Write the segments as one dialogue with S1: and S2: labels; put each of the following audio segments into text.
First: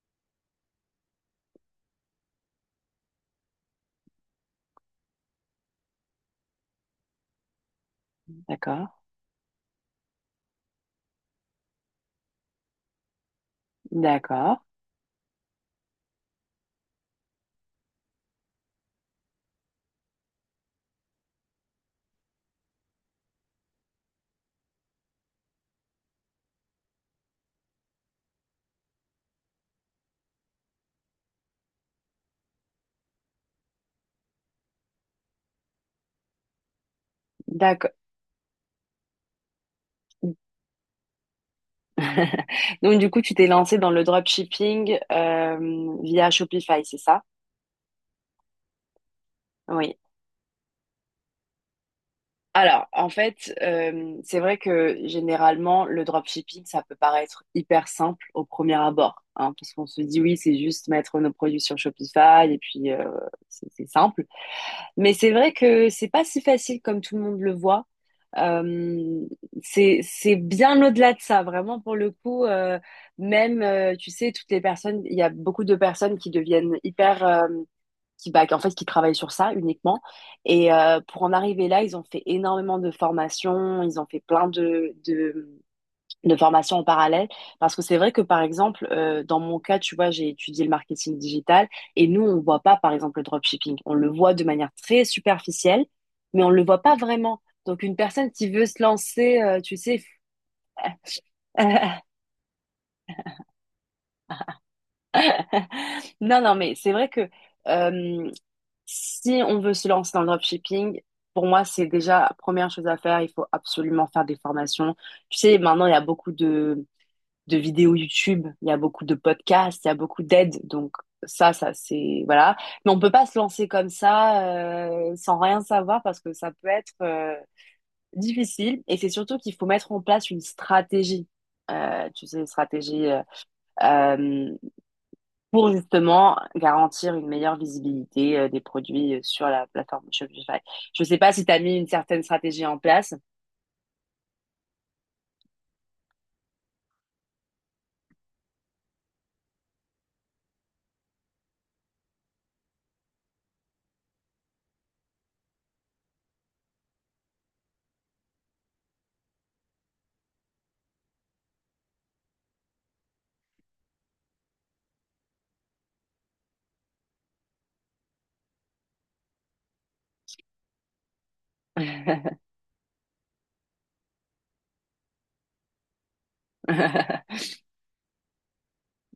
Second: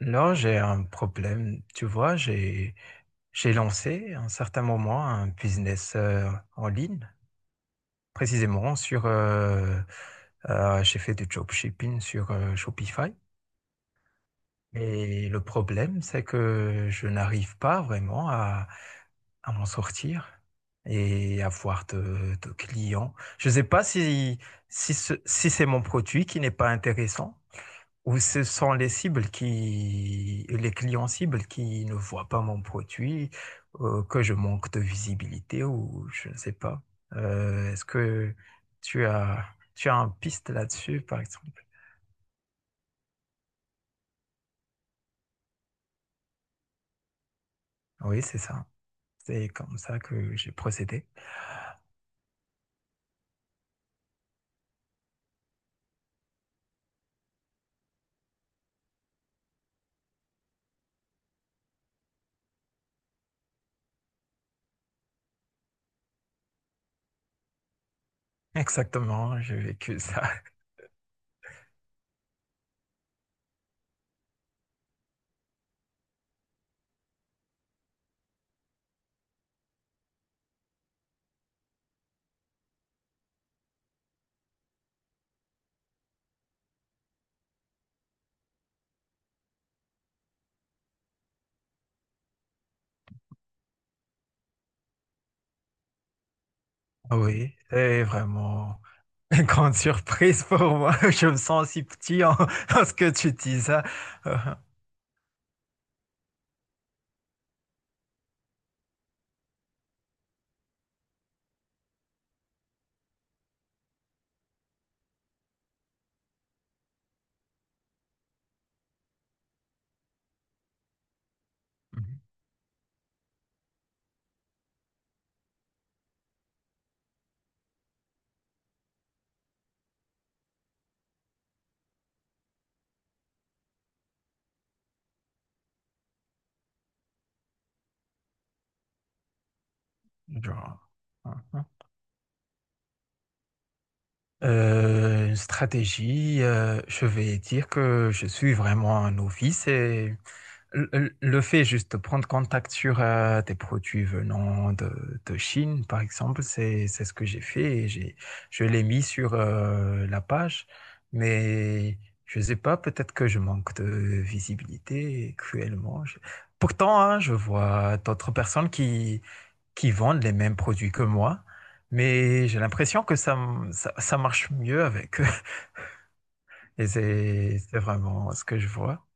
S1: Là, j'ai un problème. Tu vois, j'ai lancé à un certain moment un business en ligne, précisément
S2: D'accord,
S1: sur. J'ai fait du dropshipping sur Shopify.
S2: d'accord,
S1: Et le problème, c'est que je n'arrive pas vraiment à m'en sortir et avoir de clients. Je ne sais pas si si c'est mon produit qui n'est pas intéressant, ou ce sont les cibles qui, les clients cibles qui ne voient pas mon produit, que je manque de visibilité ou je ne sais pas. Est-ce
S2: d'accord.
S1: que tu as, tu as un piste là-dessus, par exemple?
S2: Donc du coup, tu t'es lancé dans le dropshipping via Shopify, c'est ça?
S1: Oui, c'est ça. C'est comme
S2: Oui.
S1: ça que j'ai procédé.
S2: Alors, en fait, c'est vrai que généralement, le dropshipping, ça peut paraître hyper simple au premier abord, hein, parce qu'on se dit oui, c'est juste mettre nos produits sur Shopify et puis c'est simple. Mais c'est vrai que c'est pas si facile comme tout le monde le voit. Euh,
S1: Exactement, j'ai vécu
S2: c'est
S1: ça.
S2: c'est bien au-delà de ça, vraiment pour le coup. Même, tu sais, toutes les personnes, il y a beaucoup de personnes qui deviennent hyper, qui bah, en fait, qui travaillent sur ça uniquement. Et pour en arriver là, ils ont fait énormément de formations, ils ont fait plein de, de formation en parallèle parce que c'est vrai que par exemple dans mon cas tu vois j'ai étudié le marketing digital et nous on voit pas par exemple le dropshipping, on le voit de manière très superficielle mais on le voit pas
S1: Ah
S2: vraiment.
S1: oui,
S2: Donc une
S1: c'est
S2: personne qui veut
S1: vraiment
S2: se lancer
S1: une grande
S2: tu sais…
S1: surprise pour moi. Je me sens si petit en, en ce que tu dis ça.
S2: Non non, mais c'est vrai que euh, si on veut se lancer dans le dropshipping, pour moi c'est déjà la première chose à faire, il faut absolument faire des formations. Tu sais maintenant il y a beaucoup de vidéos YouTube, il y a beaucoup de podcasts, il y a beaucoup d'aides. Donc ça c'est voilà. Mais on peut pas se lancer comme ça sans rien savoir parce que ça peut être difficile. Et c'est surtout qu'il faut mettre en place une stratégie. Tu sais, une stratégie euh, pour justement garantir une meilleure visibilité des produits sur la plateforme
S1: Euh,
S2: Shopify.
S1: genre,
S2: Je ne sais
S1: euh,
S2: pas si tu as mis une certaine stratégie en place.
S1: une stratégie, je vais dire que je suis vraiment un novice. Et le fait juste de prendre contact sur des produits venant de Chine, par exemple, c'est ce que j'ai fait, et j'ai je l'ai mis sur la page, mais je sais pas, peut-être que je manque de visibilité cruellement. Je... Pourtant, hein, je vois d'autres personnes qui vendent les mêmes produits que moi, mais j'ai l'impression que ça marche mieux avec eux. Et c'est vraiment ce que je vois.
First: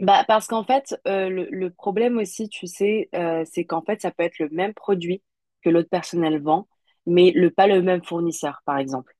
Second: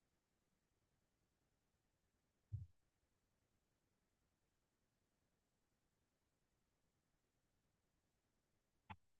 S2: Bah, parce qu'en fait, le problème aussi, tu sais, c'est qu'en fait, ça peut être le même produit que l'autre personne elle vend, mais le, pas le même fournisseur, par exemple.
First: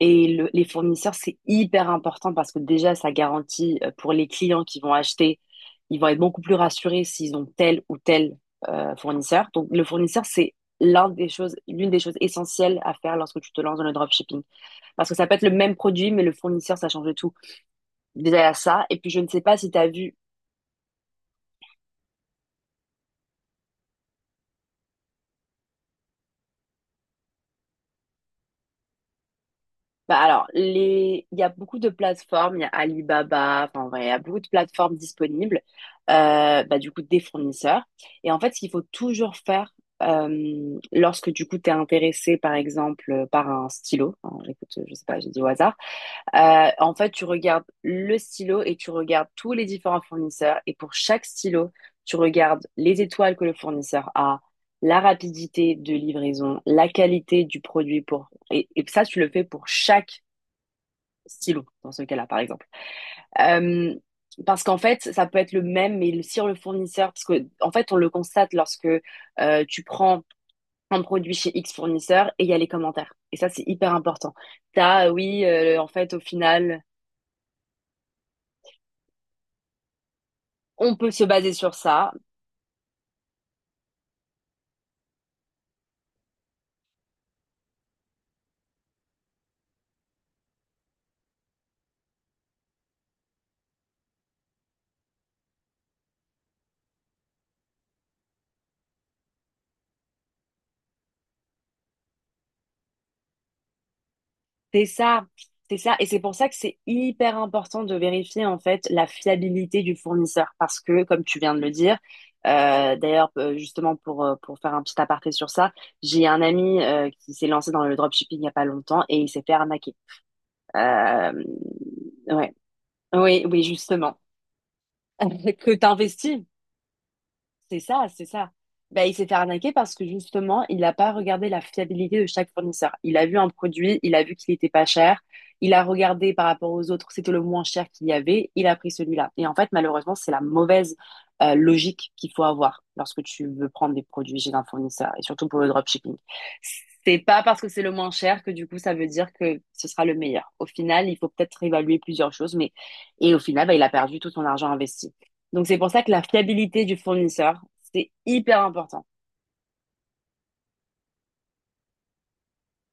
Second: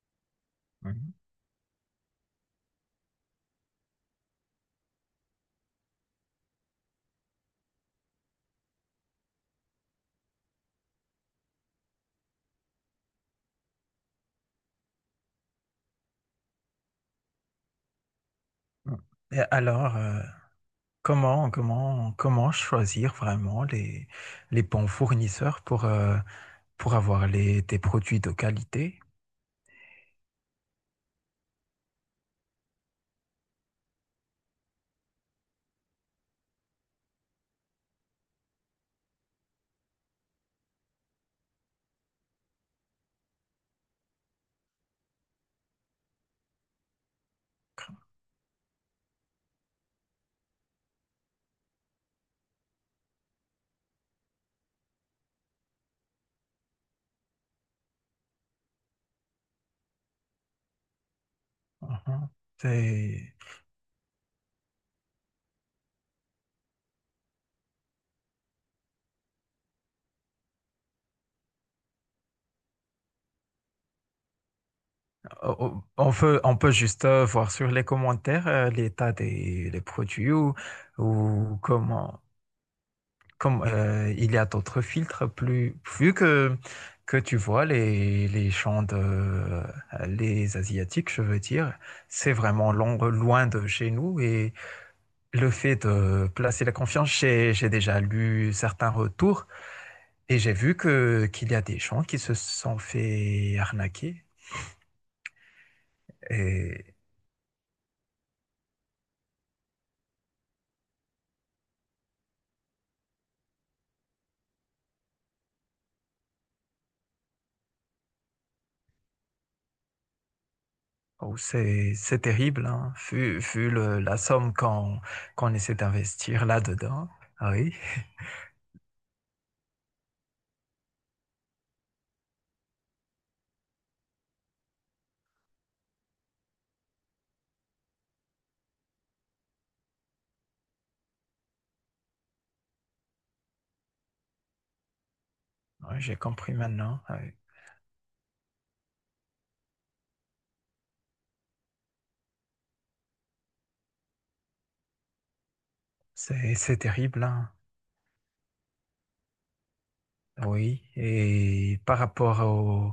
S2: Et le- les fournisseurs,
S1: Mhm.
S2: c'est hyper important parce que déjà, ça garantit pour les clients qui vont acheter, ils vont être beaucoup plus rassurés s'ils ont tel ou tel fournisseur. Donc, le fournisseur, c'est l'un des choses, l'une des choses essentielles à faire lorsque tu te lances dans le dropshipping. Parce que ça peut être le même produit, mais le fournisseur, ça change de tout. Déjà, il y a ça. Et puis, je ne
S1: Et
S2: sais pas si tu as vu…
S1: comment, comment, comment choisir vraiment les bons fournisseurs pour avoir les, des produits de qualité?
S2: Bah alors, les… il y a beaucoup de plateformes, il y a Alibaba, enfin, en vrai, il y a beaucoup de plateformes disponibles, bah, du coup, des fournisseurs. Et en fait, ce qu'il faut toujours faire lorsque, du coup, tu es intéressé, par exemple, par un stylo, hein, écoute, je sais pas, j'ai dit au hasard, en fait, tu regardes le stylo et tu regardes tous les différents fournisseurs. Et pour chaque stylo, tu regardes les étoiles que le fournisseur a, la rapidité de livraison, la qualité du produit pour… et ça, tu le fais pour chaque stylo dans ce cas-là,
S1: Mhm.
S2: par exemple.
S1: C'est...
S2: Euh, Parce qu'en fait, ça peut être le même, mais le- sur le fournisseur, parce que en fait, on le constate lorsque tu prends un produit chez X fournisseur et il y a les commentaires. Et ça, c'est hyper important. T'as, oui,
S1: Oh,
S2: en
S1: on
S2: fait, au
S1: peut, on peut
S2: final,
S1: juste voir sur les commentaires l'état des les produits, ou,
S2: on peut se baser
S1: ou
S2: sur ça.
S1: comment, comme, il y a d'autres filtres plus, vu que tu vois les champs de, les Asiatiques, je veux dire, c'est vraiment loin de chez nous, et le fait de placer la confiance, j'ai déjà lu certains retours et j'ai vu que, qu'il y a des gens qui se sont fait arnaquer.
S2: C'est ça, c'est ça. Et c'est pour ça que c'est hyper important de vérifier en fait la fiabilité du fournisseur. Parce que, comme tu viens de le dire, d'ailleurs, justement pour faire un petit aparté sur ça, j'ai un ami qui s'est lancé dans le dropshipping il n'y a pas longtemps et il s'est fait arnaquer. Euh,
S1: Oh, c'est
S2: ouais.
S1: terrible, hein, vu,
S2: Oui, oui,
S1: vu le- la
S2: justement.
S1: somme qu'on
S2: Que
S1: essaie
S2: t'investis,
S1: d'investir là-dedans. Ah oui.
S2: c'est ça, c'est ça. Ben, il s'est fait arnaquer parce que justement, il n'a pas regardé la fiabilité de chaque fournisseur. Il a vu un produit, il a vu qu'il était pas cher, il a regardé par rapport aux autres, c'était le moins cher qu'il y avait, il a pris celui-là. Et en fait, malheureusement, c'est la mauvaise logique qu'il faut avoir lorsque tu veux prendre des produits chez un fournisseur, et surtout pour le
S1: Ouais,
S2: dropshipping.
S1: j'ai compris maintenant.
S2: C'est
S1: Ah oui.
S2: pas parce que c'est le moins cher que du coup, ça veut dire que ce sera le meilleur. Au final, il faut peut-être évaluer plusieurs choses, mais et au final, ben, il a perdu tout son argent investi. Donc c'est pour ça que la
S1: C'est
S2: fiabilité du
S1: terrible, hein.
S2: fournisseur, c'est hyper important.
S1: Ah oui, et par rapport au...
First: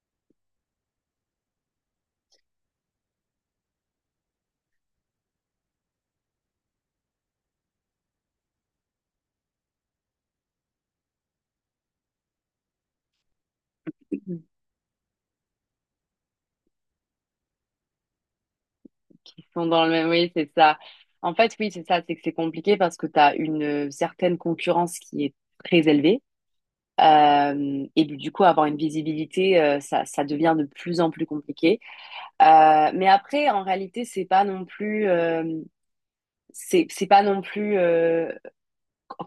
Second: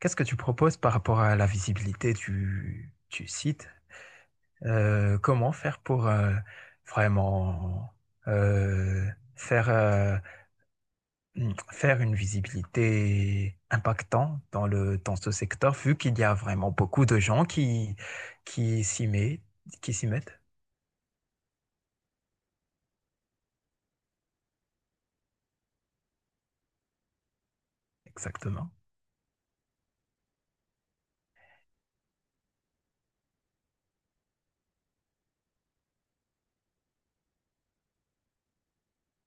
S1: Qu'est-ce que tu proposes par rapport à la visibilité du site? Comment faire pour vraiment euh, faire... faire une visibilité impactante dans le, dans ce secteur, vu qu'il y a vraiment beaucoup de gens qui, qui s'y mettent,
S2: Qui sont dans le
S1: qui s'y
S2: même, oui,
S1: mettent.
S2: c'est ça. En fait, oui, c'est ça, c'est que c'est compliqué parce que tu as une certaine concurrence qui est très élevée. Et du coup, avoir
S1: Exactement.
S2: une visibilité, ça, ça devient de plus en plus compliqué. Mais après, en réalité, c'est pas non plus, c'est pas non plus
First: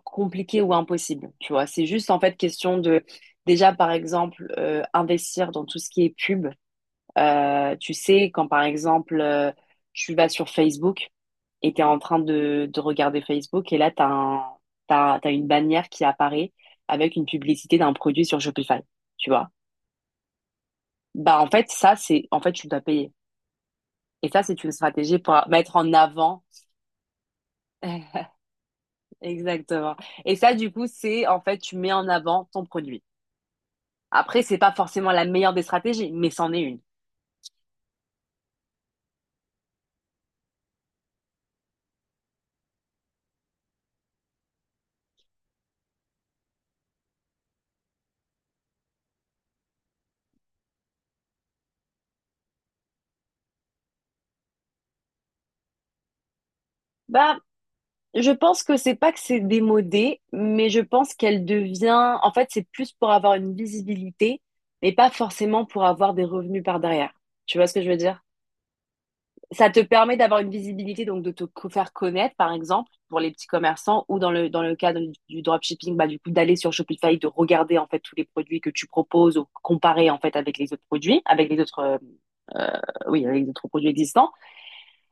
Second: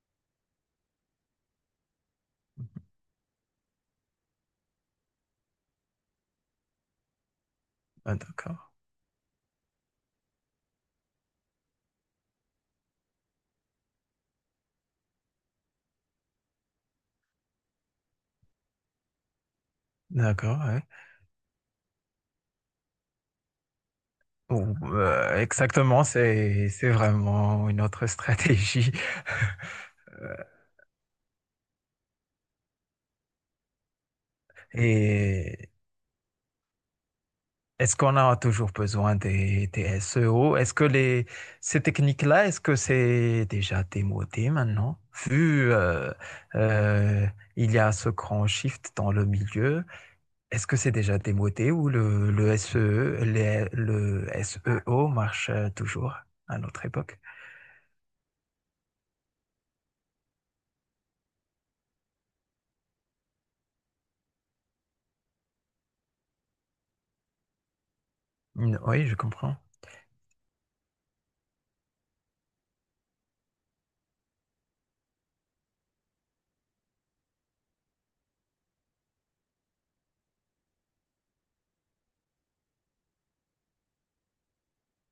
S2: compliqué ou impossible. Tu vois, c'est juste en fait question de, déjà, par exemple, investir dans tout ce qui est pub. Tu
S1: Ah,
S2: sais, quand
S1: d'accord.
S2: par exemple, tu vas sur Facebook et tu es en train de regarder Facebook et là, tu as un, t'as, t'as une bannière qui apparaît avec une publicité d'un produit sur Shopify, tu vois.
S1: D'accord, ouais.
S2: Bah, en fait, ça, c'est, en fait, tu dois payer. Et ça, c'est
S1: Ou,
S2: une stratégie pour mettre en
S1: exactement,
S2: avant.
S1: c'est vraiment une autre stratégie.
S2: Exactement. Et ça, du coup, c'est, en fait, tu mets en avant ton produit. Après, c'est pas forcément la meilleure des
S1: Et
S2: stratégies, mais c'en est une.
S1: est-ce qu'on a toujours besoin des SEO? Est-ce que les, ces techniques-là, est-ce que c'est déjà démodé maintenant? Vu euh, il y a ce grand shift dans le milieu, est-ce que c'est déjà démodé, ou le SEO, le SEO marche toujours à notre époque?
S2: Bah, je pense que c'est pas que c'est démodé, mais je pense qu'elle devient, en fait, c'est plus pour avoir une visibilité, mais pas forcément pour avoir des revenus par derrière. Tu vois ce que je veux dire?
S1: Mm, oui, je comprends.
S2: Ça te permet d'avoir une visibilité, donc de te co- faire connaître, par exemple, pour les petits commerçants ou dans le cadre du dropshipping, bah, du coup, d'aller sur Shopify, de regarder, en fait, tous les produits que tu proposes ou comparer, en fait, avec les autres produits, avec les autres, euh, oui, avec les autres produits existants.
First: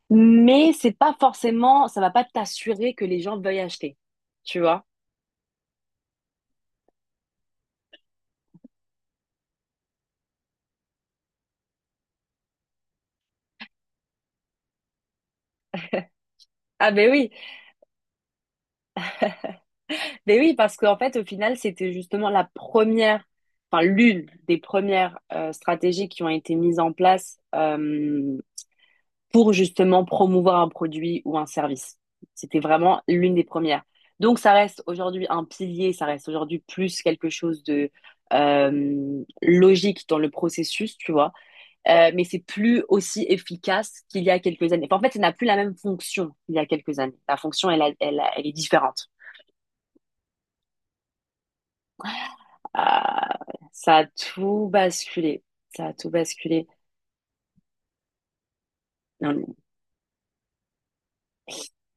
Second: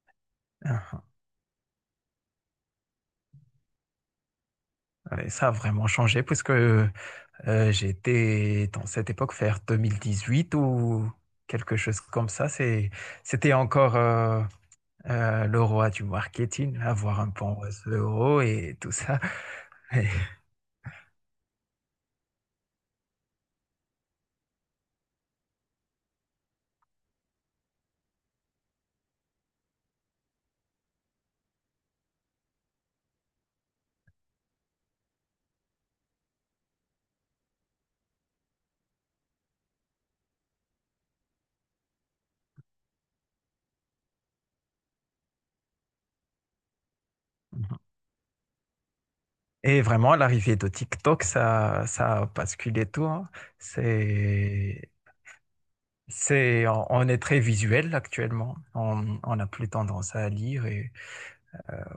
S2: Mais c'est
S1: Ah,
S2: pas forcément, ça va pas t'assurer que les gens veuillent acheter. Tu vois?
S1: ah. Et ça a vraiment changé, puisque j'étais dans cette époque vers 2018 ou quelque chose comme ça. C'est, c'était encore le roi du marketing,
S2: Ah,
S1: avoir un bon réseau et tout ça. Et...
S2: ben oui, parce qu'en fait, au final, c'était justement la première, enfin, l'une des premières stratégies qui ont été mises en place. Pour justement promouvoir un produit ou un service. C'était vraiment l'une des premières. Donc ça reste aujourd'hui un pilier, ça reste aujourd'hui plus quelque chose de logique dans le processus, tu vois. Mais c'est plus aussi efficace qu'il y a quelques années. Enfin, en fait, ça n'a plus la même fonction qu'il y a quelques années. La fonction, elle, a- elle, a- elle est différente.
S1: et vraiment, l'arrivée de TikTok, ça a basculé tout, hein.
S2: Ah, ça a tout
S1: C'est,
S2: basculé. Ça a tout basculé.
S1: c'est, on est très visuel actuellement.
S2: Non,
S1: On n'a
S2: non.
S1: plus tendance à lire et,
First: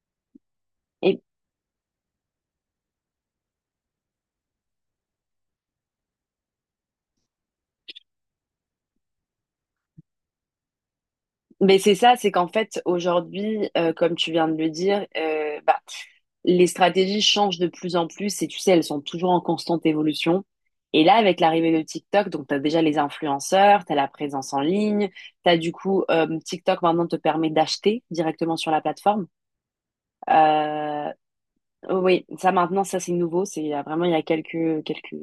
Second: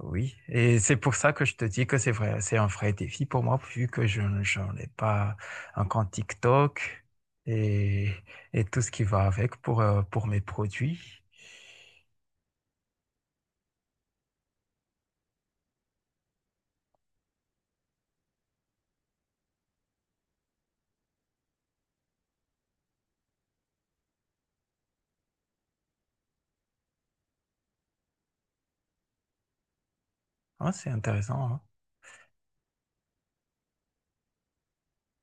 S1: oui, et c'est pour
S2: Et,
S1: ça que je te dis que c'est vrai, c'est un vrai défi pour moi, vu que je n'en ai pas un compte TikTok et, et tout ce qui va avec pour mes produits.
S2: mais c'est ça, c'est qu'en fait, aujourd'hui, comme tu viens de le dire, bah, les stratégies changent de plus en plus et tu sais, elles sont toujours en constante évolution. Et là, avec l'arrivée de TikTok, donc tu as déjà les influenceurs, tu as la présence en ligne, tu as du coup TikTok maintenant te permet d'acheter directement sur la plateforme.
S1: Ah, c'est
S2: Euh,
S1: intéressant, hein.
S2: oui, ça maintenant, ça c'est nouveau, c'est il y a vraiment il y a quelques, quelques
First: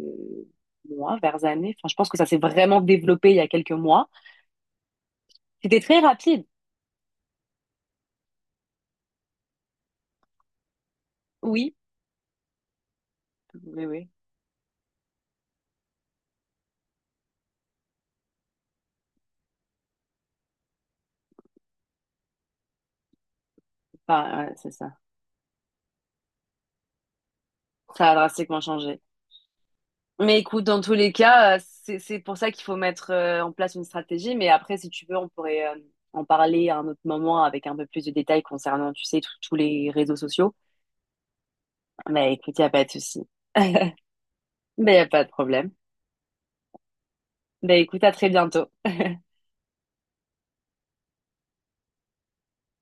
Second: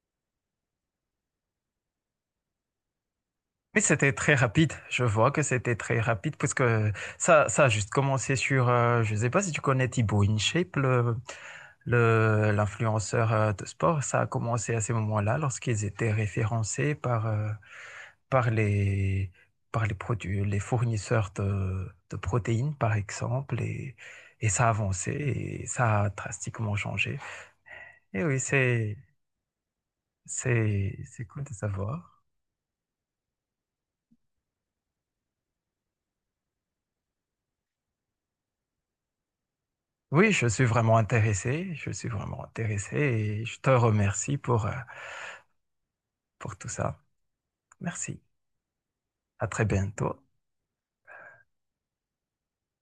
S2: mois, vers années. Enfin, je pense que ça s'est vraiment développé il y a quelques
S1: Oui,
S2: mois.
S1: c'était très rapide. Je vois que c'était
S2: C'était très
S1: très rapide
S2: rapide,
S1: parce que ça a juste commencé sur, je ne sais pas si tu connais Thibaut InShape, le,
S2: oui,
S1: l'influenceur de
S2: oui,
S1: sport.
S2: oui.
S1: Ça a commencé à ces moments-là lorsqu'ils étaient référencés par, par les, par les produits, les fournisseurs de protéines, par exemple.
S2: Enfin,
S1: Et
S2: ouais,
S1: ça a
S2: c'est ça.
S1: avancé et ça a drastiquement changé.
S2: Ça a
S1: Et oui,
S2: drastiquement changé. Mais écoute, dans tous les
S1: c'est cool de
S2: cas, c'est c'est
S1: savoir.
S2: pour ça qu'il faut mettre en place une stratégie. Mais après, si tu veux, on pourrait en parler à un autre moment avec un peu plus de détails concernant, tu sais, tous les réseaux
S1: Oui, je
S2: sociaux.
S1: suis vraiment intéressé, je suis
S2: Mais
S1: vraiment
S2: écoute, il n'y a pas de
S1: intéressé,
S2: souci.
S1: et je te
S2: Mais
S1: remercie
S2: il n'y a pas de problème.
S1: pour tout ça.
S2: Ben écoute, à
S1: Merci.
S2: très bientôt.
S1: À très bientôt.